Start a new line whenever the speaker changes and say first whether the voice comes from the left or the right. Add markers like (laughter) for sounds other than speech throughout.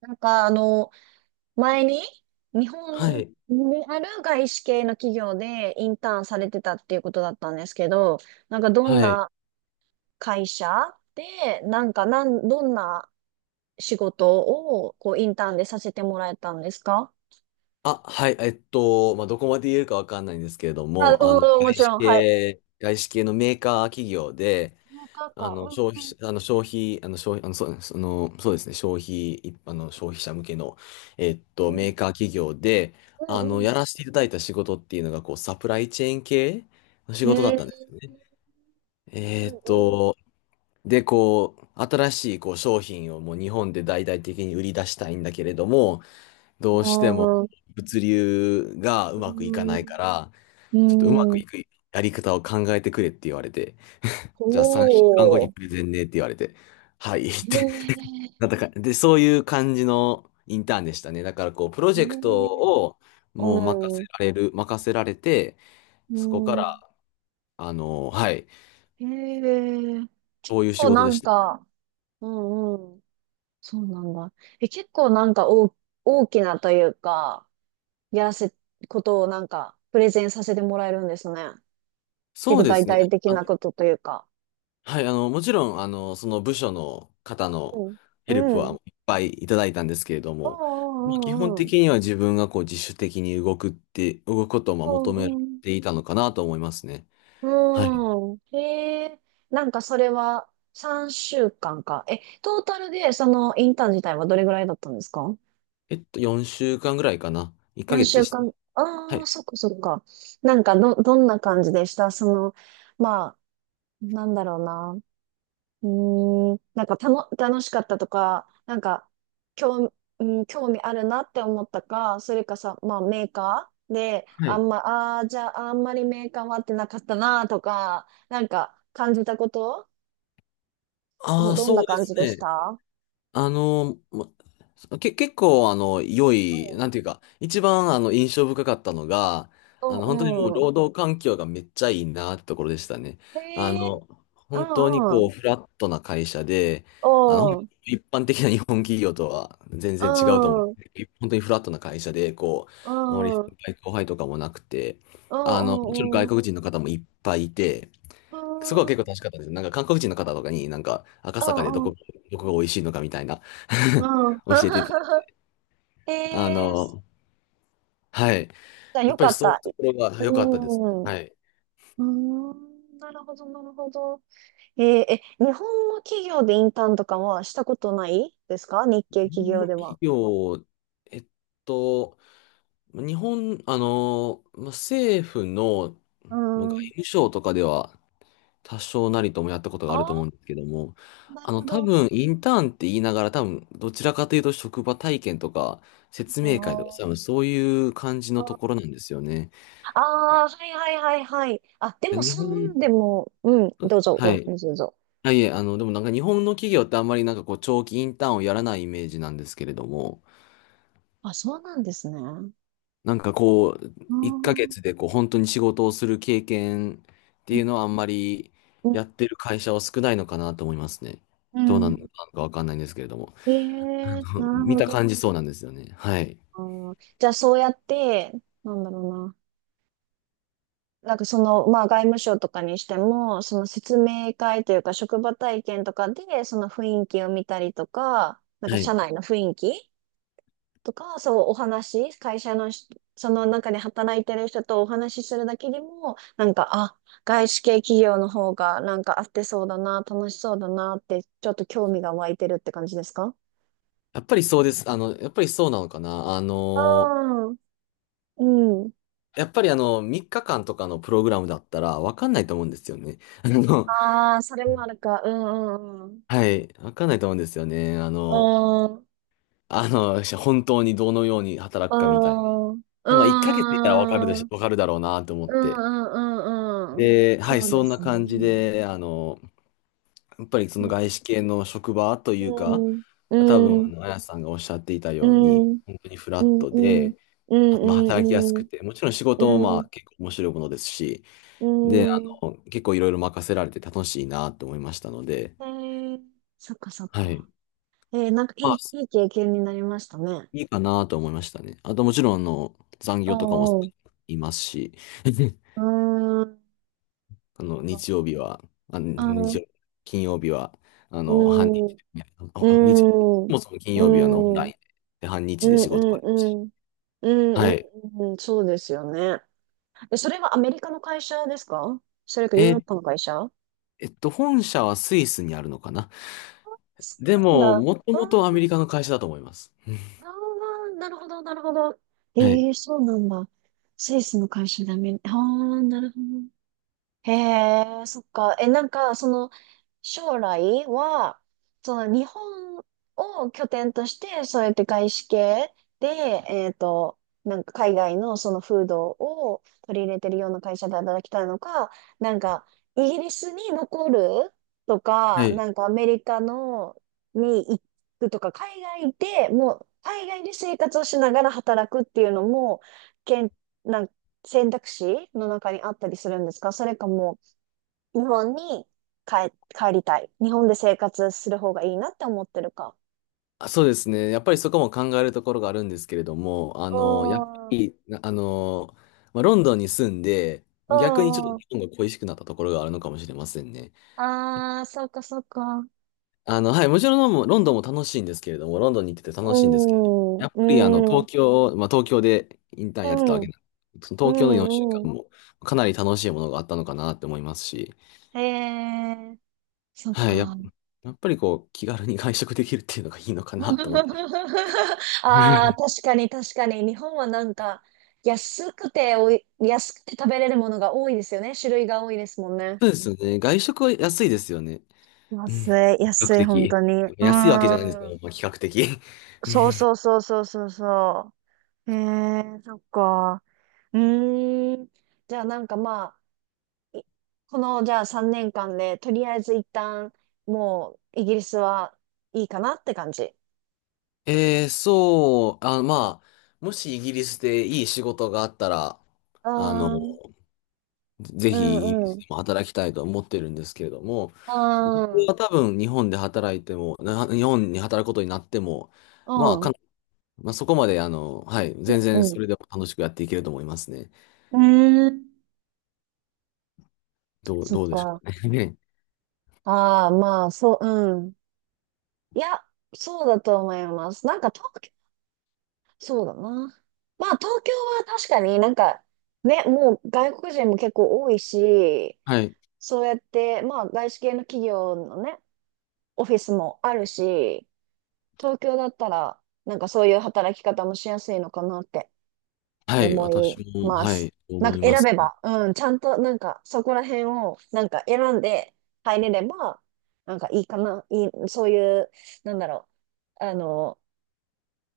right: なんか、あの、前に日
left: は
right: 本
left: い。
right: にある外資系の企業でインターンされてたっていうことだったんですけど、どん
left: はい。
right: な会社で、なんかなん、どんな仕事をインターンでさせてもらえたんですか？
left: あ、はい。まあ、どこまで言えるかわかんないんですけれど
right: あ、
left: も、
right: うん、もちろん、はい。
left: 外資系のメーカー企業で、
right: なん
left: あ
right: か、
left: の、消費、あの、消費、あの、消費、あの、そうその、そうですね、一般の消費者向けの、
right: うん、う
left: メ
right: ん、
left: ーカー企業で、
right: うん、う
left: や
right: ん。
left: らせていただいた仕事っていうのが、こう、サプライチェーン系の仕
right: うん、
left: 事だっ
right: えー、
left: たんですよね。え
right: う
left: っ
right: ん、
left: と、で、こう、新しいこう商品をもう日本で大々的に売り出したいんだけれども、どうしても
right: うん。
left: 物流がう
right: う
left: まくいかないか
right: ん、
left: ら、
right: う
left: ちょっとうま
right: ん、
left: く
right: うん。
left: いくやり方を考えてくれって言われて、じゃあ3週間後
right: お
left: に
right: ー、
left: プレゼンねって言われて、はいっ
right: へ
left: て (laughs)
right: ー、
left: なったか、で、そういう感じのインターンでしたね。だからこう、プロ
right: へ
left: ジェクト
right: ー、
left: をもう任せ
right: うん。
left: られる、任せられて、
right: う
left: そこか
right: ん。
left: ら、はい、
right: へえ。結
left: そういう仕
right: 構
left: 事
right: な
left: で
right: ん
left: した。
right: か、うんうん。そうなんだ。え、結構なんか大、大きなというか、やらせ、ことをプレゼンさせてもらえるんですね。
left: そ
right: 結
left: う
right: 構
left: で
right: 大
left: すね。
right: 体的
left: あ
right: なことというか。
left: はい、もちろん、その部署の方
right: う
left: の
right: ん。
left: ヘルプ
right: う
left: は
right: ん。
left: いっぱいいただいたんですけれど
right: う
left: も、まあ基本
right: んうん
left: 的には自分がこう自主的に動くって、動くことをまあ
right: うんう
left: 求め
right: ん。うんうん。
left: ていたのかなと思いますね。
right: う
left: はい。
right: んうんへえ。それは3週間かんか。え、トータルでそのインターン自体はどれぐらいだったんですか？
left: えっと、4週間ぐらいかな。1ヶ月
right: 4
left: で
right: 週
left: した。
right: 間、
left: は
right: ああ、
left: い。
right: そっかそっか。どんな感じでしたその、まあ、なんだろうな。楽しかったとか、なんか、興、うん、興味あるなって思ったか、それかさ、まあ、メーカーで、
left: はい。
right: じゃあ、あんまりメーカーは合ってなかったなとか、感じたこと、
left: ああ、
right: どん
left: そ
right: な
left: うで
right: 感
left: す
right: じでし
left: ね。
right: た？
left: あの、まけ、結構、良い、なんていうか、一番、印象深かったのが、
right: うん、う
left: 本当にもう、
right: ん、うん。
left: 労働環境がめっちゃいいなってところでしたね。
right: へ
left: あ
right: え、
left: の、
right: う
left: 本当に
right: ん、う
left: こ
right: ん。
left: う、フラットな会社で、あの、
right: おう、
left: 一般的な日本企業とは全然違うと思う。
right: うん、
left: 本当にフラットな会社で、こ
right: う
left: う、あまり先
right: ん。
left: 輩後輩とかもなくて、
right: うんう
left: もちろん
right: んうん。
left: 外
right: う
left: 国人の方もいっぱいいて、
right: ー
left: そこは結構
right: ん。
left: 楽しかったです。なんか韓国人の方とかになんか赤
right: う
left: 坂でど
right: んうん
left: こ、どこが美味しいのかみたいな
right: う
left: (laughs)
right: ん。
left: 教えていただいて、
right: (laughs) え
left: あ
right: え、ー、じ
left: の、はい。
right: ゃあ
left: やっ
right: よ
left: ぱ
right: か
left: り
right: っ
left: そういう
right: た。
left: ところ
right: う
left: が
right: ー
left: 良かったです。
right: ん。う
left: はい。
right: ーん。なるほど、なるほど。えー、え、日本の企業でインターンとかはしたことないですか、日
left: 日
right: 系企
left: 本
right: 業
left: の
right: で
left: 企
right: は？
left: 業、えっと、日本、まあ政府の
right: うー
left: まあ外
right: ん。
left: 務省とかでは多少なりともやったことが
right: あ
left: あると思
right: あ、
left: うんですけども、
right: なるほ
left: 多
right: ど。
left: 分インターンって言いながら多分どちらかというと職場体験とか説
right: あ
left: 明会とか多
right: ー
left: 分そういう感じのところなんですよね。
right: あー、はいはいはいはい。あ、でも
left: 日
right: そ
left: 本、
right: んでも、うん、
left: は
right: どう
left: い。
right: ぞ。
left: はいえ、でもなんか日本の企業ってあんまりなんかこう長期インターンをやらないイメージなんですけれども、
right: あ、そうなんですね。うー
left: なんかこう、
right: う
left: 1ヶ
right: ん。
left: 月でこう本当に仕事をする経験っていうのはあんまり
right: う
left: や
right: ん。
left: ってる会社は少ないのかなと思いますね。
right: う
left: どうなんの
right: ん。
left: かわかんないんですけれども。
right: ええ、
left: (laughs)
right: なる
left: 見
right: ほ
left: た
right: ど。
left: 感じそうなんですよね。はい。
right: あー、じゃあそうやって、なんだろうな。その、まあ外務省とかにしても、その説明会というか職場体験とかで、その雰囲気を見たりとか、
left: は
right: 社
left: い。
right: 内の雰囲気とか、そうお話、会社のし、その中で働いてる人とお話しするだけでも、外資系企業の方がなんか合ってそうだな、楽しそうだなって、ちょっと興味が湧いてるって感じですか？
left: やっぱりそうです。やっぱりそうなのかな。あ
right: あ、あ
left: の、
right: ー、うん。
left: やっぱりあの、3日間とかのプログラムだったらわかんないと思うんですよね。
right: ああ、それもあるか。うんうんうん。
left: はい。わかんないと思うんですよね。
right: うん。
left: (laughs) 本当にどのように働くかみたいね。
right: うん。
left: でもまあ、1ヶ月いたら
right: うん。
left: わかるだろうなと思っ
right: う
left: て。
right: んうんうん。
left: で、
right: そ
left: はい、
right: う
left: そ
right: で
left: んな
right: すね。
left: 感じで、やっぱりそ
right: う
left: の
right: ん。
left: 外資系の職場というか、
right: う
left: 多分、
right: ん。
left: あやさんがおっしゃっていた
right: う
left: ように、
right: ん。
left: 本当にフ
right: う
left: ラッ
right: ん。
left: ト
right: うん。
left: で、
right: う
left: まあ、
right: ん。
left: 働きやす
right: う
left: く
right: ん。
left: て、もちろん仕事も
right: う
left: ま
right: ん。
left: あ結構面白いものですし、で、
right: う
left: 結構いろいろ任せられて楽しいなと思いましたので、
right: ん。へえ。そっかそっ
left: はい。
right: か。えー、
left: ま
right: い
left: あ
right: い、いい経験になりましたね。
left: いいかなと思いましたね。あともちろん、残
right: う
left: 業とかも
right: んう
left: いますし、(laughs)
right: ん。うん。
left: 日曜日は、あ、日
right: ん。
left: 曜、金曜日は、あ
right: う
left: の、半日、
right: ん。う
left: あ、あ日、
right: ん。うん。う
left: そ
right: ん。
left: もそも金
right: う
left: 曜日はあのオン
right: ん。
left: ラ
right: う
left: イ
right: ん。
left: ンで、半日で仕事があ
right: うん。
left: りますし。
right: うんう
left: はい。
right: んうん、そうですよね。え、それはアメリカの会社ですか、それかヨ
left: え
right: ーロッ
left: ー、
right: パの会社？
left: 本社はスイスにあるのかな。
right: そ
left: で
right: う
left: も、
right: なんだ。
left: もと
right: あー、
left: もとアメリカの会社だと思います。(laughs)
right: あー、なるほど、なるほど。
left: はい。
right: ええ、そうなんだ。スイスの会社でアメリ、ああ、なるほど。へえ、そっか。え、なんか、その、将来は、その、日本を拠点として、そうやって外資系で、えっと、海外のその風土を取り入れてるような会社で働きたいのか、なんか、イギリスに残ると
left: は
right: か、
left: い。
right: なんか、アメリカの、に行くとか、海外で生活をしながら働くっていうのも、けん、選択肢の中にあったりするんですか？それか、日本に帰りたい、日本で生活する方がいいなって思ってるか。
left: あそうですね。やっぱりそこも考えるところがあるんですけれども、あ
right: う
left: の、やっぱ
right: ん、う
left: り、なあの、まあ、ロンドンに住んで、まあ逆にちょっ
right: ん、う
left: と
right: ん。
left: 日本が恋しくなったところがあるのかもしれませんね。
right: ああ、そっかそっか。
left: はい、もちろんロンドンも楽しいんですけれども、ロンドンに行ってて
right: う
left: 楽しいんですけれども、
right: ん、う
left: やっぱりあの、
right: ん、うん、
left: 東京、まあ、東京でインターンやってたわけなんで、その
right: う
left: 東京の4週
right: ん、うん。
left: 間もかなり楽しいものがあったのかなって思いますし、
right: へえ、そっ
left: はい、や、
right: か。
left: やっぱりこう、気軽に外食できるっていうのがいいのかなと思って。
right: (laughs) ああ、
left: (laughs)
right: 確かに確かに。日本はなんか、安くておい、安くて食べれるものが多いですよね。種類が多いですもんね。
left: そうですよね。外食は安いですよね。う
right: 安
left: ん、比較
right: 安い、本
left: 的。
right: 当に。う
left: 安いわけじゃないんです
right: ー
left: けど、
right: ん。
left: まあ、比較的。
right: そう
left: (laughs)
right: そうそうそうそうそう。へえ、そっか。うーん。じゃあなんかまあ、いこのじゃあ3年間で、とりあえず一旦、もうイギリスはいいかなって感じ。
left: そう、あ、まあ、もしイギリスでいい仕事があったら、
right: う
left: あの、
right: ーん、
left: ぜ
right: う
left: ひイギリ
right: ん、う
left: ス
right: ん。う
left: でも働きたいと思ってるんですけれども、僕
right: ーん、
left: は多分日本で働いても、日本に働くことになっても、ま
right: う
left: あ、か
right: ん、
left: なまあ、そこまで、はい、
right: う
left: 全然そ
right: ん。
left: れでも楽しくやっていけると思いますね。
right: うーん。そっ
left: どうでしょ
right: か。
left: うかね。(laughs) ね、
right: ああ、まあ、そう、うん。いや、そうだと思います。なんか東そうだな。まあ、東京は確かに、ね、もう外国人も結構多いし、
left: はい。
right: そうやって、まあ、外資系の企業のね、オフィスもあるし、東京だったら、なんかそういう働き方もしやすいのかなって
left: はい、
right: 思い
left: 私も、
right: ま
left: は
right: す。
left: い、
right: なん
left: 思
right: か
left: いま
right: 選
left: す
right: べ
left: ね。
right: ば、うん、ちゃんとなんかそこら辺をなんか選んで入れれば、なんかいいかな、いい、そういう、なんだろう、あの、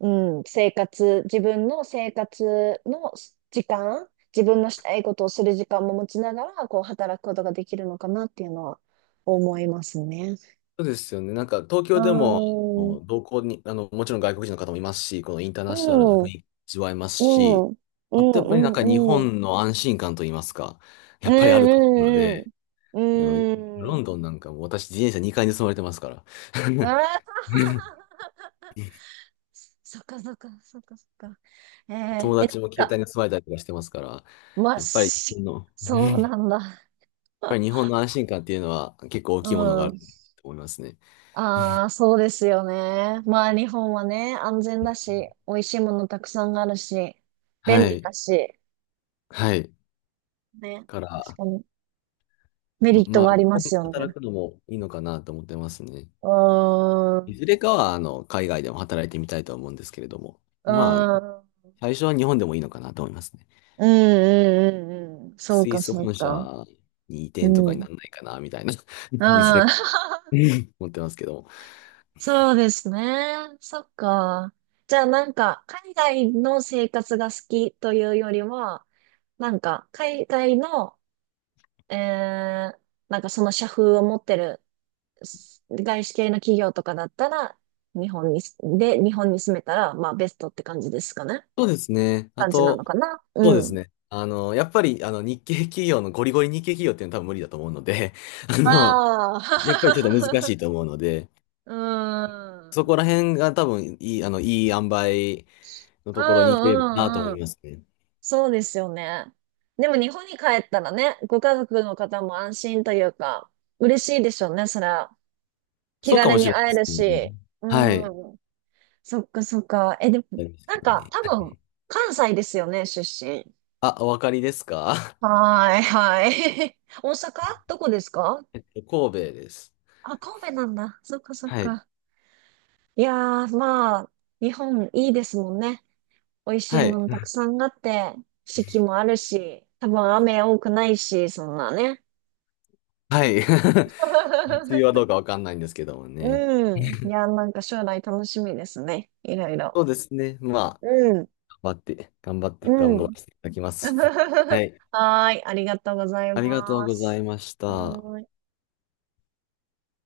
right: うん、自分の生活の時間、自分のしたいことをする時間も持ちながら、こう働くことができるのかなっていうのは思いますね。
left: そうですよね。なんか東
right: うー
left: 京でも、あう
right: ん、う
left: の同行に、あの、もちろん外国人の方もいますし、このインターナショナルな
right: ん、う
left: 雰
right: ん、
left: 囲気味わえます
right: う
left: し、
right: ん、うん、う
left: あとやっぱりなんか日
right: ん、うん、
left: 本の安心感といいますか、や
right: う
left: っぱりあると思うの
right: ん、
left: で、
right: う
left: あの
right: ん、
left: ロ
right: う
left: ン
right: ん、
left: ドンなんかも私自転車2回盗まれてますから、(laughs)
right: ああ、(laughs) そっかそっかそっかそっか。えー、
left: 友
right: え、なん
left: 達も携帯
right: か、
left: に盗まれたりとかしてますから、
right: まっし、そう
left: や
right: なんだ。
left: っぱ
right: (laughs)
left: り日本の安心感っていうのは結構大きいものがあ
right: う
left: る
right: ん。
left: と思いますね。
right: ああ、そうですよね。まあ、日本はね、安全だし、美味しいものたくさんあるし、便
left: は
right: 利だ
left: い。
right: し、
left: はい。
right: ね。
left: か
right: 確
left: ら、
right: かに、メリッ
left: ま
right: トは
left: あ、
right: あ
left: 日
right: りま
left: 本で
right: すよ
left: 働
right: ね。
left: くのもいいのかなと思ってますね。
right: うーん、
left: い
right: う
left: ずれかは、海外でも働いてみたいとは思うんですけれども、
right: ー
left: まあ、
right: ん、
left: 最初は日本でもいいのかなと思いますね。
right: うん、うん、うん、うん。そう
left: スイ
right: か、
left: ス
right: そう
left: 本社
right: か。
left: に移
right: う
left: 転と
right: ん。
left: か
right: う
left: に
right: ん。
left: ならないかな、みたいな、(laughs) いずれか
right: (laughs)
left: 思ってますけども。
right: そうですね。そっか。じゃあ、海外の生活が好きというよりは、なんか、海外の、えー、なんかその社風を持ってる外資系の企業とかだったら、日本に住めたら、まあ、ベストって感じですかね。
left: そうですね。あ
right: 感じなの
left: と、
right: かな。
left: そう
right: う
left: です
right: ん。
left: ね。あの、やっぱり、あの、日系企業の、ゴリゴリ日系企業っていうのは多分無理だと思うので、(laughs) あの、
right: あ
left: やっぱりちょっと難
right: あ。
left: しいと思うので、
right: (laughs) うん。う
left: そ
right: ん
left: こら辺が多分いい、いい塩梅の
right: う
left: ところに行ければなと思
right: んう
left: い
right: ん。
left: ますね。
right: そうですよね。でも日本に帰ったらね、ご家族の方も安心というか、嬉しいでしょうね、それは。気
left: そうか
right: 軽
left: もし
right: に
left: れま
right: 会える
left: せんね。
right: し。う
left: はい。あ
right: ん。そっかそっか。え、でも、
left: ります
right: な
left: け
right: ん
left: ど
right: か
left: ね。
right: 多
left: は
right: 分、
left: い。
right: 関西ですよね、出身？
left: あ、お分かりですか？
right: はーい、はい。(laughs) 大阪？どこですか？
left: (laughs) えっと、(laughs) 神戸です。
right: あ、神戸なんだ。そっかそっ
left: はい。
right: か。いやー、まあ、日本いいですもんね。美味しい
left: は
right: も
left: い。
right: のたく
left: (laughs)
right: さんあって、四季もあるし、多分雨多くないし、そんなね。
left: はい。(laughs) 梅雨はどう
right: (laughs)
left: かわかんないんですけどもね。
right: うん。いやー、なんか将来楽しみですね、いろいろ。
left: そうですね。まあ、
right: うん、う
left: 頑張ら
right: ん。
left: せていただきます。(laughs) は
right: (laughs)
left: い。
right: はーい、ありがとうござい
left: ありがとう
right: ま
left: ござ
right: す。
left: いまし
right: は
left: た。
right: ーい。